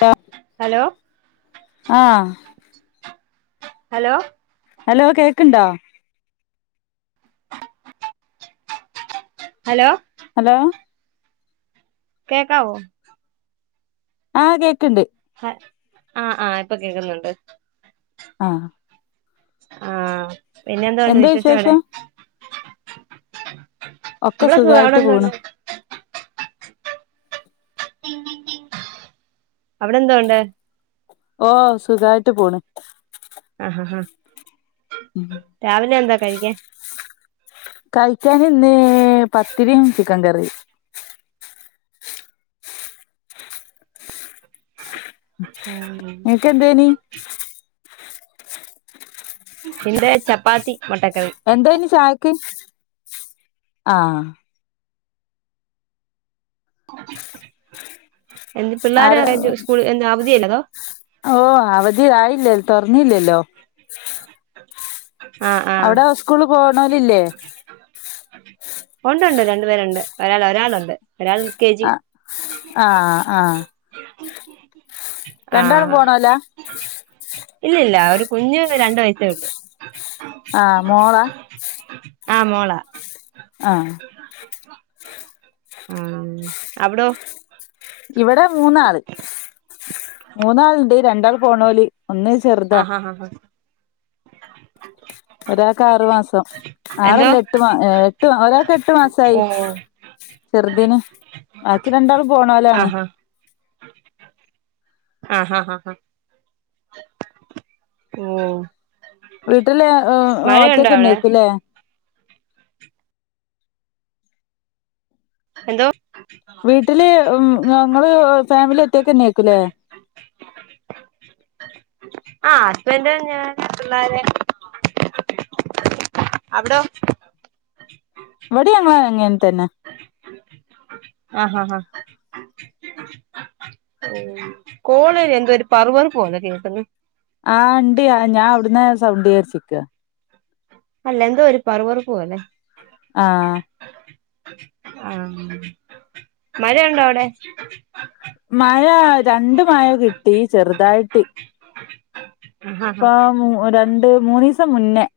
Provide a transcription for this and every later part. Hello hello ആ hello hello കേക്ക്ണ്ടോ hello hello കേക്കാവോ ആ കേക്ക്ണ്ട് ആ ആ ഇപ്പം കേക്കുന്നുണ്ട് ആ ആ പിന്നെ എന്തുണ്ട് വിശേഷം അവിടെ ഒക്കെ ഇബടെ സുഖാ അവിടെ സുഖായിട്ട് എന്തുണ്ട് പോണ് അവിടെ എന്തോണ്ട്‌ ഓ സുഖായിട്ട് പോണ് ആ ആ ആ രാവിലെ എന്താ കഴിക്കാൻ ക്കാൻ ഇന്ന് പത്തിരിയും ചിക്കൻ കറിയും നിനക്ക് എന്തേനി ഈടേ ചപ്പാത്തി മുട്ടക്കറി ക്ക് ആഹ [inaudible] എന്ത് പിള്ളേർ സ്കൂള എന്ത് അവധിയ അല്ലതോ ഓ അവധിയായില്ലാ തുറന്നില്ലല്ലോ [inaudible] ആഹ് അവിടെ സ്കൂള് പോണോല് ഇല്ലേ ഉണ്ട് ഉണ്ട് രണ്ടു പേരുണ്ട് ഒരാൾ ഒരാളുണ്ട് ഒരാൾ യു കെ ജി ആഹ ആഹ ആഹ രണ്ടാളും ആഹ് പോണോല്ലാ [inaudible] ഇല്ല ഇല്ല ഒരു കുഞ്ഞ് രണ്ട വയസ്സേ ഉള്ളൂ ആഹ മോളാ ആഹ മോളാ ആഹ ആ അവിടോ ഇവിടെ മൂന്നാള് മൂന്നാളുണ്ട് രണ്ടാൾ പോണോല് ഒന്ന് ചെറുതാ ആഹ ആഹ ആഹ് ഹഹ ഒരാൾക്ക് ആറു മാസം എന്തോ ആറല്ലേ എട്ടു മാ എട്ട് ഒരാൾക്ക് എട്ടു മാസായി ഓ ചെറുതിന് ബാക്കി രണ്ടാളും പോണോലാണ് ആഹ് ആ ഹാ ഹാ ഹാ ഓ വീട്ട്ല് ആ ആ ഒറ്റക്കെനേക്കുല്ലേ എന്തോ വീട്ട്ല് ഞങ്ങള് ഫാമിലി ഒറ്റക്കന്നെക്കുല്ലേ ആ ഹസ്ബന്റ് ഞാന് പിള്ളേര് അവ്ടോ ഇവ്ടിം ഞങ്ങള് അങ്ങൻ തന്നെ ഹാ ഹാ ഉം കോളിൽ എന്തോ പറ്പറുപ്പു പോലെ കേക്ക്ന്ന് ആ ഇണ്ട് ഞാ വ്ട്ന്നാ സൗണ്ട് ചാരിച്ച്നിക്കാ അല്ല എന്തോ ഒരു പറുപറുപ്പ് പോലെ ആഹ്- ആഹ് മഴ ഒണ്ടോ അവിടെ? മഴ രണ്ട് മഴ കിട്ടി ചെറുതായിട്ട്- [inaudible] ആഹ് ഇപ്പം രണ്ട് മൂന്നീസം മുന്നേ-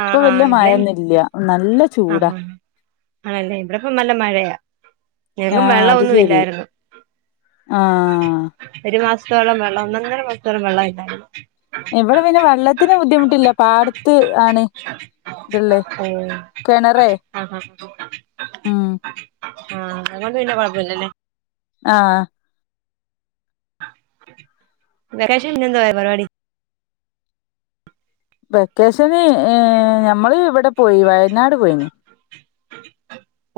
ആ ആ വല്യ ഇവിടെ മഴൊന്നുംല്ല നല്ല ആ ചൂടാ ആണല്ലേ ഇവിടിപ്പം നല്ല മഴയാ ഞങ്ങൾക്കും ആഹ് വെള്ളം അത് ഒന്നും ശരി ഇല്ലായിരുന്ന് ആഹ് ഒരു മാസ [unintelligible] വെള്ളം ഒന്നൊന്നര മാസത്തോളം വെള്ളം ഇല്ലാരുന്നു ഇവിടെ പിന്നെ വെള്ളത്തിന് ബുദ്ധിമുട്ടില്ല പ അടുത്ത് ആണ് ഇതുള്ളേ ഓഹ് കെണറേ ആഹ് ആഹ് ഉം- അതുകൊണ്ട്പിന്നെ കുഴപ്പമില്ല അല്ലേ? ആഹ് വെക്കേഷന് പിന്നെ എന്തുവാരുന്നു പരിപാടി- വെക്കേഷന് ഏ ഞമ്മള് ഇവിടെ പോയി വയനാട് പോയിന്-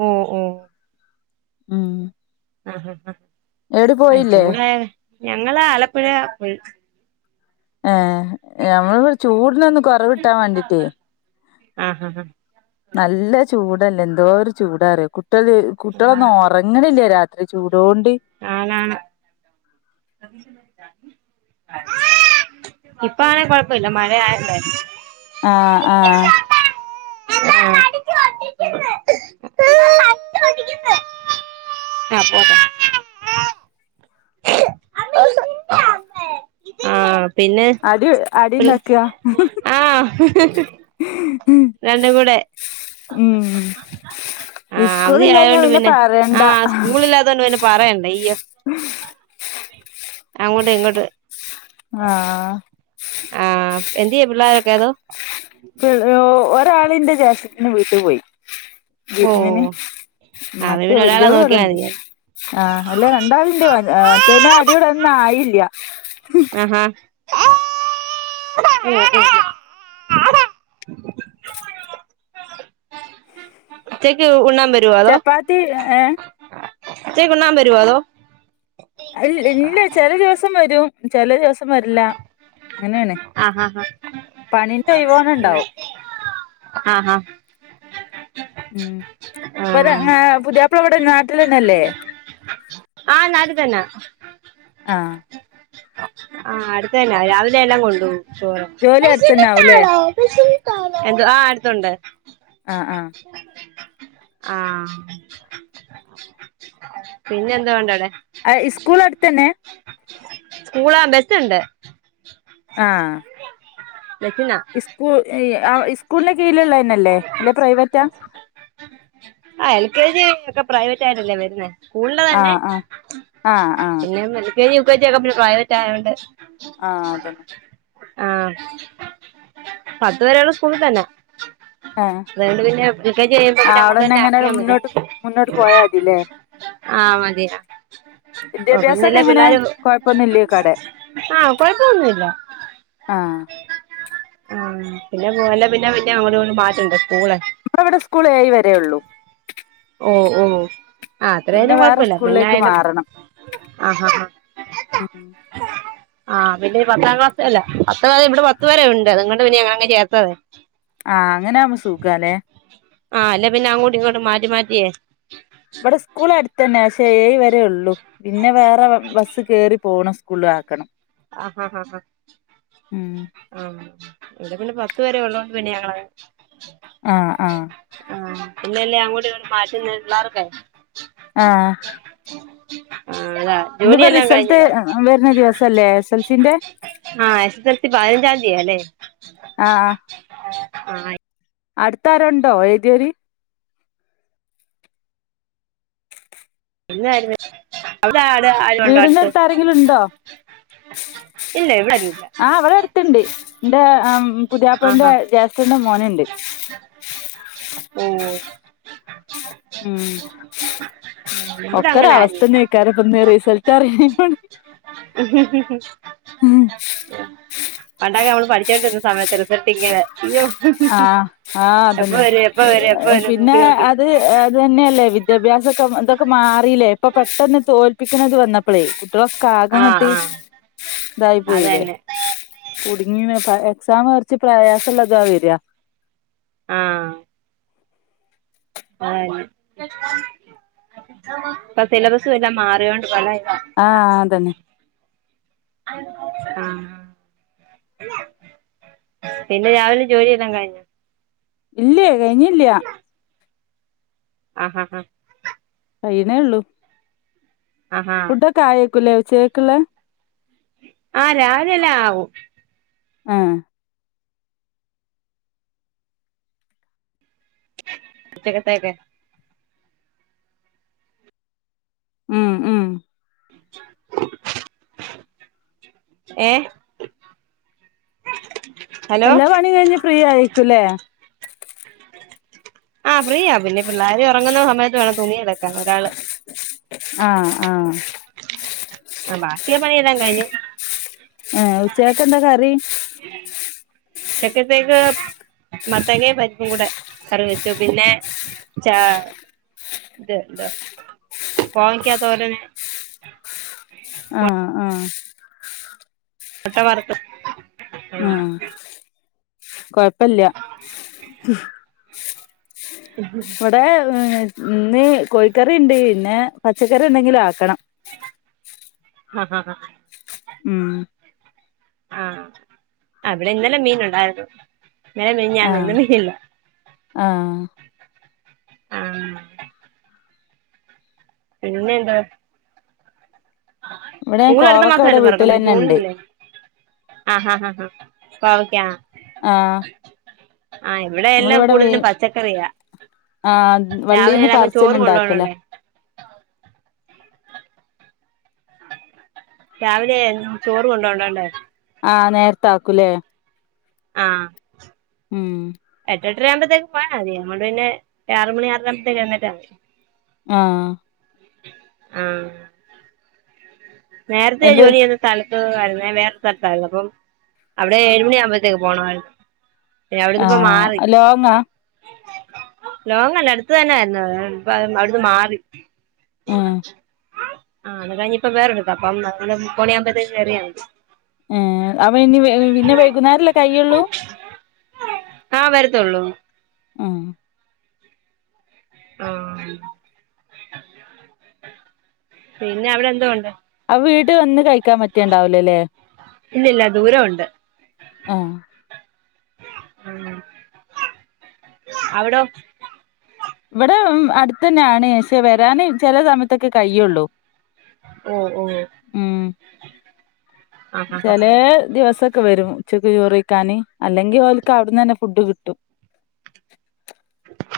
ഒ ഓ ഉം ആഹ് ഹ ഹ എവിടെ അത് പോയില്ലേ ചൂടാ ഞങ്ങള് ആലപ്പുഴാ- [unintelligible] ഏ ഞമ്മളിവിടെ ചൂടിനൊന്ന് കുറവ് കിട്ടാൻ വേണ്ടിട്ടേ ആഹ് ആഹ് നല്ല ചൂട് ഇതല്ല എന്തോരു ചൂടാറിയോ കുട്ടികളൊന്നും ഉറങ്ങണില്ല രാത്രി [unintelligible] ആണ് ആണ് ഇപ്പ അങ്ങനെ കൊഴപ്പമില്ല മഴ ആയൊണ്ടേ അല്ലെ ആഹ് ആഹ് [unintelligible] ആഹ് പിന്നെ അടി അടി ഇണ്ടാക്കുക ആഹ് രണ്ടും കൂടെ ഉം ആഅവധി സ്കൂളില്ലാഞ്ഞാ ആയോണ്ട് പിന്നെ പറയണ്ട ആ സ്കൂളില്ലാത്തോണ്ട് പിന്നെ പറയണ്ട ഈ [inaudible] അങ്ങോട്ട് ഇങ്ങോട്ട് ആഹ് ആ എന്തിയേ പിള്ളേരൊക്കെ അതോ [unintelligible] ഒരാളിന്റെ ജേഷ്ട്ടത്തിനെ വീട്ടി പോയി ഓ വിര്ന്നിന് അവര് മറ്റേ പിന്നെ ഒരാളെ വല്ലിയോള് നോക്കിയാ ഇവടണ്ട് മതി ആ അല്ലേ രണ്ടാളിണ്ട് മറ്റേനെ അടികൂടാനൊന്നായി അ ഹാ [inaudible] ഉച്ചെക്ക് ഉണ്ണാ ചപ്പാത്തി എ ഏ ഉച്ചേക്ക് ഉണ്ണാൻ ബെരുവോ അതൊ അയ് ഇല്ല ചെല ദിവസം വരും ചെല ദിവസം വരില്ല അങ്ങനെയാണ് അ ഹ ഹ പണിന്റെ ഒഴിവോണം ഉണ്ടാവും [inaudible] ആ ഹ ഹ ഉം ബര് ആഹ് ങേ പുതിയാപ്ള ഇവ്‌ ടെ നാട്ടിലെന്നെല്ലേ ആ നാട്ട് തന്നെ ആ ആ അട്ത്തന്നെ രാവിലെ എല്ലാം കൊണ്ടോവും ചോറോ ജോലി അടുത്തന്നെ ആവൂല്ലേ വെശന്നിട്ടാണൊ വെശന്ന് എന്ത്‌ ആ അടുത്തുണ്ട് ആഹ് ആ പിന്നെ എന്തോണ്ടവ്ടെ അയ് ഇസ്കൂൾ എട്ത്തെന്നെ സ്കൂൾ ആ ബെസ്സ് ഇണ്ട് ആ ബെസ്സിനാ [unintelligible] ആ ഇസ്കൂൾ ന് കീഴിൽ ഇള്ളെയെന്നെ അല്ലെ അല്ലെയ് പ്രൈവെറ്റാ ആ എൽ കെ ജി ഒക്കെ പ്രൈവറ്റ് ആയിട്ടല്ലെ വെരുന്നെ സ്കൂളിൽ തന്നെ ആഹ് ആഹ് ആഹ് ആഹ് പിന്നെ വെ L. K. G U. K. G. ഒക്കെ പിന്നെ പ്രൈവറ്റ് ആയോണ്ട് ആ അതെന്നെ ആ പത്ത് വെരെ ഇള്ള സ്കൂളിൽ തെന്നെ ആഹ് അതോണ്ട് പിന്നെ യുകെജി കയ്യുമ്പം ആ പിന്നെ അങ്ങോട്ട് അവിടെന്നെ തന്നെ എങ്ങനെ ആക്കിയാ മതി മുന്നോട്ട് മുന്നോട്ട് പോയാതില്ലേ ആ മതിനാ ഓ വിദ്യാഭ്യാസൊക്കെ പിന്നല്ലെ എങ്ങനെ പിള്ളാര് കൊഴപ്പൊന്നുല്ലേക്കാടെ ആ കൊഴപ്പ ഒന്നുയില്ല ആ ആ പിന്നെപ്പം ഒലെ പിന്നെ പിന്നെ അങ്ങോട്ടും ഇങ്ങോട്ടും മാറ്റെണ്ടെ സ്കൂളൊക്കെ നമ്മളെ ഇവടെ സ്കൂൾ ഏഴ് വെരെ ഒള്ളു ഓ ഓ ആ അത്ര ആയാലും വേറെ കൊഴപ്പൊയില്ല പിന്നെ സ്കൂളിലേക്ക് ആയാലും മാറണം ആ ആ ഉം ആ ഇവെൽ പത്താം ക്ലാസ് അല്ലെ പത്ത് വെരെ ഇവടെ പത്ത് വെരെ ഉണ്ട് അതുംകൊണ്ട് പിന്നെ ഞങ്ങൾ അങ്ങ് ചേർത്തത് ആ അങ്ങനാവുമ്പോ സുഖാല്ലേ ആ അല്ലെ പിന്നെ അങ്ങോട്ടും ഇങ്ങോട്ട് മാറ്റി മാറ്റി എ ഇവിടെ സ്കൂൾ അടുത്തന്നെ പക്ഷെ ഏഴ് വരേ ഉള്ളൂ പിന്നെ വേറെ ബസ്സ് കേറി പോണം സ്കൂള്ൽ ആക്കണം. ആഹാഹ ഉം ആ ഇവിടെ പിന്നെ പത്ത് വരെ ഉള്ളോണ്ട് പിന്നെ ഞങ്ങളങ്ങ് ആഹ് ആഹ് ഇല്ലല്ലേ അങ്ങോട്ടും ഇങ്ങോട്ടും മാറ്റുന്നത് പിള്ളാർക്കെ ആഹ് ആഹ് അതാ ഇന്നിപ്പോ ജോലിയെല്ലാം റിസൾട്ട്‌ കഴിഞ്ഞോ വരുന്ന ദിവസ ല്ലെ എസ് എസ് എൽ സി ന്റെ? ആഹ് എസ് എസ് എൽ സി പതിനഞ്ചാം തീയതിയാ അല്ലേ ആഹ് ആഹ് അടുത്താരു ഉണ്ടോ എഴുതിയൊര്? പിന്നായിരുന്നു അ വീടിന്റെ അടുത്ത് ആരെങ്കിലും ഉണ്ടോ? ഇല്ല ഇവിടെ ആരും ഇല്ല ആ ഇവിടെ അടുത്തണ്ട് എന്റെ ആഹ് പുതിയാപ്പളന്റെ ആഹ് ജേഷ്ഠന്റെ മോനുണ്ട്. ഓ ഉം ഇവിടെ ഒക്കെ ഒരു അങ്ങനെ അവസ്ഥന്നെ ആരുമില്ല ഇക്കാടെ ഇന്ന് റിസൾട്ട് അറിയ പണ്ടൊക്കെ നമ്മള് [unintelligible] പഠിച്ചോണ്ടിരുന്ന സമയത്ത് റിസൾട്ട് ഇങ്ങനെ ഇയ്യോ ആഹ് ആഹ് അതന്നെ വരും എപ്പ വരും പിന്നെ നോക്കി നോക്കി അത് അത് തന്നെയല്ലേ വിദ്യാഭ്യാ ഇതൊക്കെ ഇതൊക്കെ മാറിയില്ലേ ഇപ്പൊ പെട്ടെന്ന് തോൽപിക്കുന്നത് വന്നപ്പോളേ ആഹ് ആഹ് [unintelligible] ഇതായി പോയില്ലേ. അതന്നെ കുടി ഇങ്ങനെ എക്സാം കുറച്ച് പ്രയാസമുള്ളതാ വരിക ആഹ അതന്നെ ഇപ്പ സിലബസ് എല്ലാം മാറിയോണ്ട് പല ഇതാ ആഹ് അതന്നെ ആ പിന്നെ രാവിലെ ജോലി എല്ലാം കഴിഞ്ഞോ ഇല്ലേ കഴിഞ്ഞില്ല ആഹഹ ആഹ കഴിയിന്നെ ഉള്ളൂ ആഹാ ഫുഡ്‌ ഒക്കെ ആയോ [unintelligible] ആഹ രാവിലെ എല്ല ആവും ആഹ് [unintelligible] ഉം ഉം എ എല്ലാ പണി കഴിഞ്ഞ് ഫ്രീ ആയിക്കൂല്ലേ ആഹ് ഫ്രീയാ പിന്നെ പിള്ളേര് ഉറങ്ങുന്ന സമയത്ത് വേണം തുണി അലക്കാൻ ഒരാള് ആഹ് ആഹ് ആ ബാക്കിയൊള്ള പണിയെല്ലാം കഴിഞ്ഞു ആ ഉച്ചക്ക് എന്താ കറി [unintelligible] ഉച്ചക്കത്തേക്ക് മത്തങ്ങേ പരിപ്പും കൂടെ കറി വെച്ചു പിന്നെ ച ഇത് എന്താ കോവക്ക തോരന് ആഹ് ആഹ് മുട്ട വറത്ത് കുഴ പ്പല്ല്യ ഇവിടെ ഇനീ കോഴിക്കറി ഉണ്ട് പിന്നെ പച്ചക്കറി എന്തെങ്കിലും ആക്കണം ആഹ ആ ഉം ആഹ ഇവിടെ ഇന്നലെ മീൻ ഉണ്ടായിരുന്നു മിഞ്ഞാന്ന് ആഹ് ഇന്നലല്ല ആഹ് ആഹ് പിന്നെ എന്താ ഇവിടെ കോവക്ക ഇവിടെ വീട്ടിൽ തന്നെണ്ട് ആഹ ആഹ ആ ഹാ കോവക്ക ആഹ് ആഹ എവിടെ എല്ലാം നമ്മളിവിടെ വീ കൂടുതലും പച്ചക്കറിയാ ആഹ് രാവിലെ വള്ളീന്ന് എല്ലാർക്കും ചോറ് പറിച്ചന്നെ കൊണ്ട് ഇണ്ടാക്കല പോണോണ്ടേ രാവിലെ ചോറ് കൊണ്ടോണ്ണോണ്ടേ ആഹ് നേരത്ത ആക്കൂലേ ആഹ് ഉം എട്ടരയാവുമ്പത്തേക്ക് പോയാൽ മതിപിന്നെ ആറ മണി ആറര ആകു മ്പത്തേക്ക് എണീറ്റമതി ആഹ് ആഹ് നേരത്തെ എന്ത് ജോലി ചെയ്ത സ്ഥല വേറെ സ്ഥലത്തായിരുന്നു അപ്പം അവിടെ ഏഴുമണി ആകുമ്പോഴത്തേക്ക് പോകണമായിരുന്നു ആഹ ലോങ്ങാ ലോങ്ങല്ല അടുത്ത തന്നൊയിരുന്നു ഇപ്പ അവിടുന്ന് മാറി ആഹ് ആ അത് കഴിഞ്ഞു ഇപ്പ വേറൊരു അപ്പം നമ്മൾ ഒമ്പത് മണിയാവുമ്പതേക്കും കേറിയമതി - ഏ അവൻ ഇനി പിന്നെ വൈകുന്നേരല്ലേ കൈയ്യുള്ളു ആഹ് വരത്തുള്ളൂ ആഹ് ആ പിന്നെ അവിടെ എന്തോ ഉണ്ട് ആ വീട് വന്ന് കഴിക്കാൻ പറ്റിയണ്ടാവിലല്ലേ ഇല്ലല്ല ദൂരം ഉണ്ട് ആഹ് അവിട ഇവിടെ അടുത്തന്നെ ആണ് പക്ഷെ വരാന് ചെല സമയത്തൊക്കെ കയ്യുള്ളു ഓഹ് ഓഹ് ചെലേ ദിവസ ക്കെ വരും ഉച്ചക്ക് ചോറയിക്കാന് അല്ലെങ്കിൽ ഓലക്ക് അവിടുന്ന് തന്നെ ഫുഡ് കിട്ടും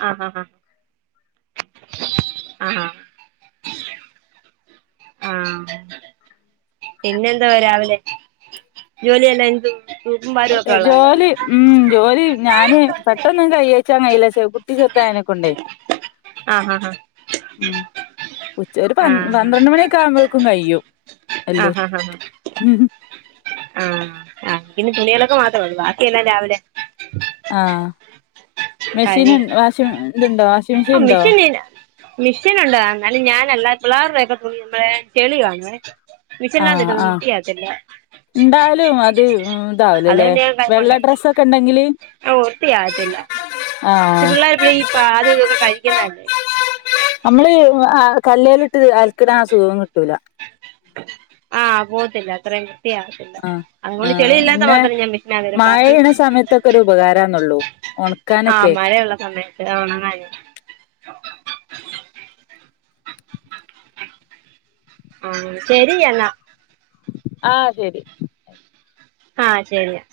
ആ ആഹ് ആഹ് പിന്നെ എന്താ രാവിലെ ജോലിയല്ല അങ്ങ് തീർ അതെ ജോലി ഉം ജോലി ഞാന് പെട്ടെന്ന് കയ ഉച്ചങ്ങയില കുട്ടി ചെറുതായിനെ കൊണ്ടേ ആ ആ ആ ഉം ഉച്ച ഒരു പ പന്ത്രണ്ട് മണിയൊക്കെ ആകുമ്പോ ക്കും കയ്യും ആഹ് ഹഹ ആഹ ആഹ് ആ പിന്നെ തുണിയലക്ക് മാത്രള്ളൂ ബാക്കിയെല്ലാം രാവിലെ ആഹ് പഴേ മെഷീന് വാഷിം ഇതുണ്ടോ വാഷിംഗ് മെഷീൻ ആ ഇണ്ടോ? മിഷൻ മിഷെൻ ഉണ്ട് എന്നാലും ഞാൻ അല്ലാ പിള്ളേരുടെ [unintelligible] ചെളി കാണുവേ ആഹ് മിഷീനിനകത്തിട്ടൊന്നും ആഹ് വൃത്തിയാകത്തില്ല എന്താലും അത് ഇതാവലല്ലേ അതുകൊണ്ട് ഞാൻ വെള്ള കൈകൊണ്ട് ഡ്രസ്സക്കെ ഇണ്ടെങ്കില് ആഹ് വൃത്തിയാകത്തില്ല ഈ ആഹ് പിള്ളർ [unintelligible] ഇതൊക്കെ കഴിക്കുന്നല്ലേ നമ്മള് കല്ലേലിട്ട് അൽക്കണ ആ സുഖോമ് കിട്ടൂല [inaudible] ആ പോത്തില്ല അത്രയും വൃത്തിയാകത്തില്ല ആ ആ അതുകൊണ്ട് ചെളിയില്ലാത്ത പിന്നെ മാത്രം ഞാൻ മിഷീനകത്ത് ഇടും മഴ ബാക്കി പെയ്യ്ണ സമയത്തൊക്കെ ഒരു ഉപകാരാന്നേള്ളൂ ആ മഴയ ഉള്ള സമയത്ത് ഒണങ്ങാന് ആ ശരിയെന്ന ആ ശെരി ആ ശെരിയാ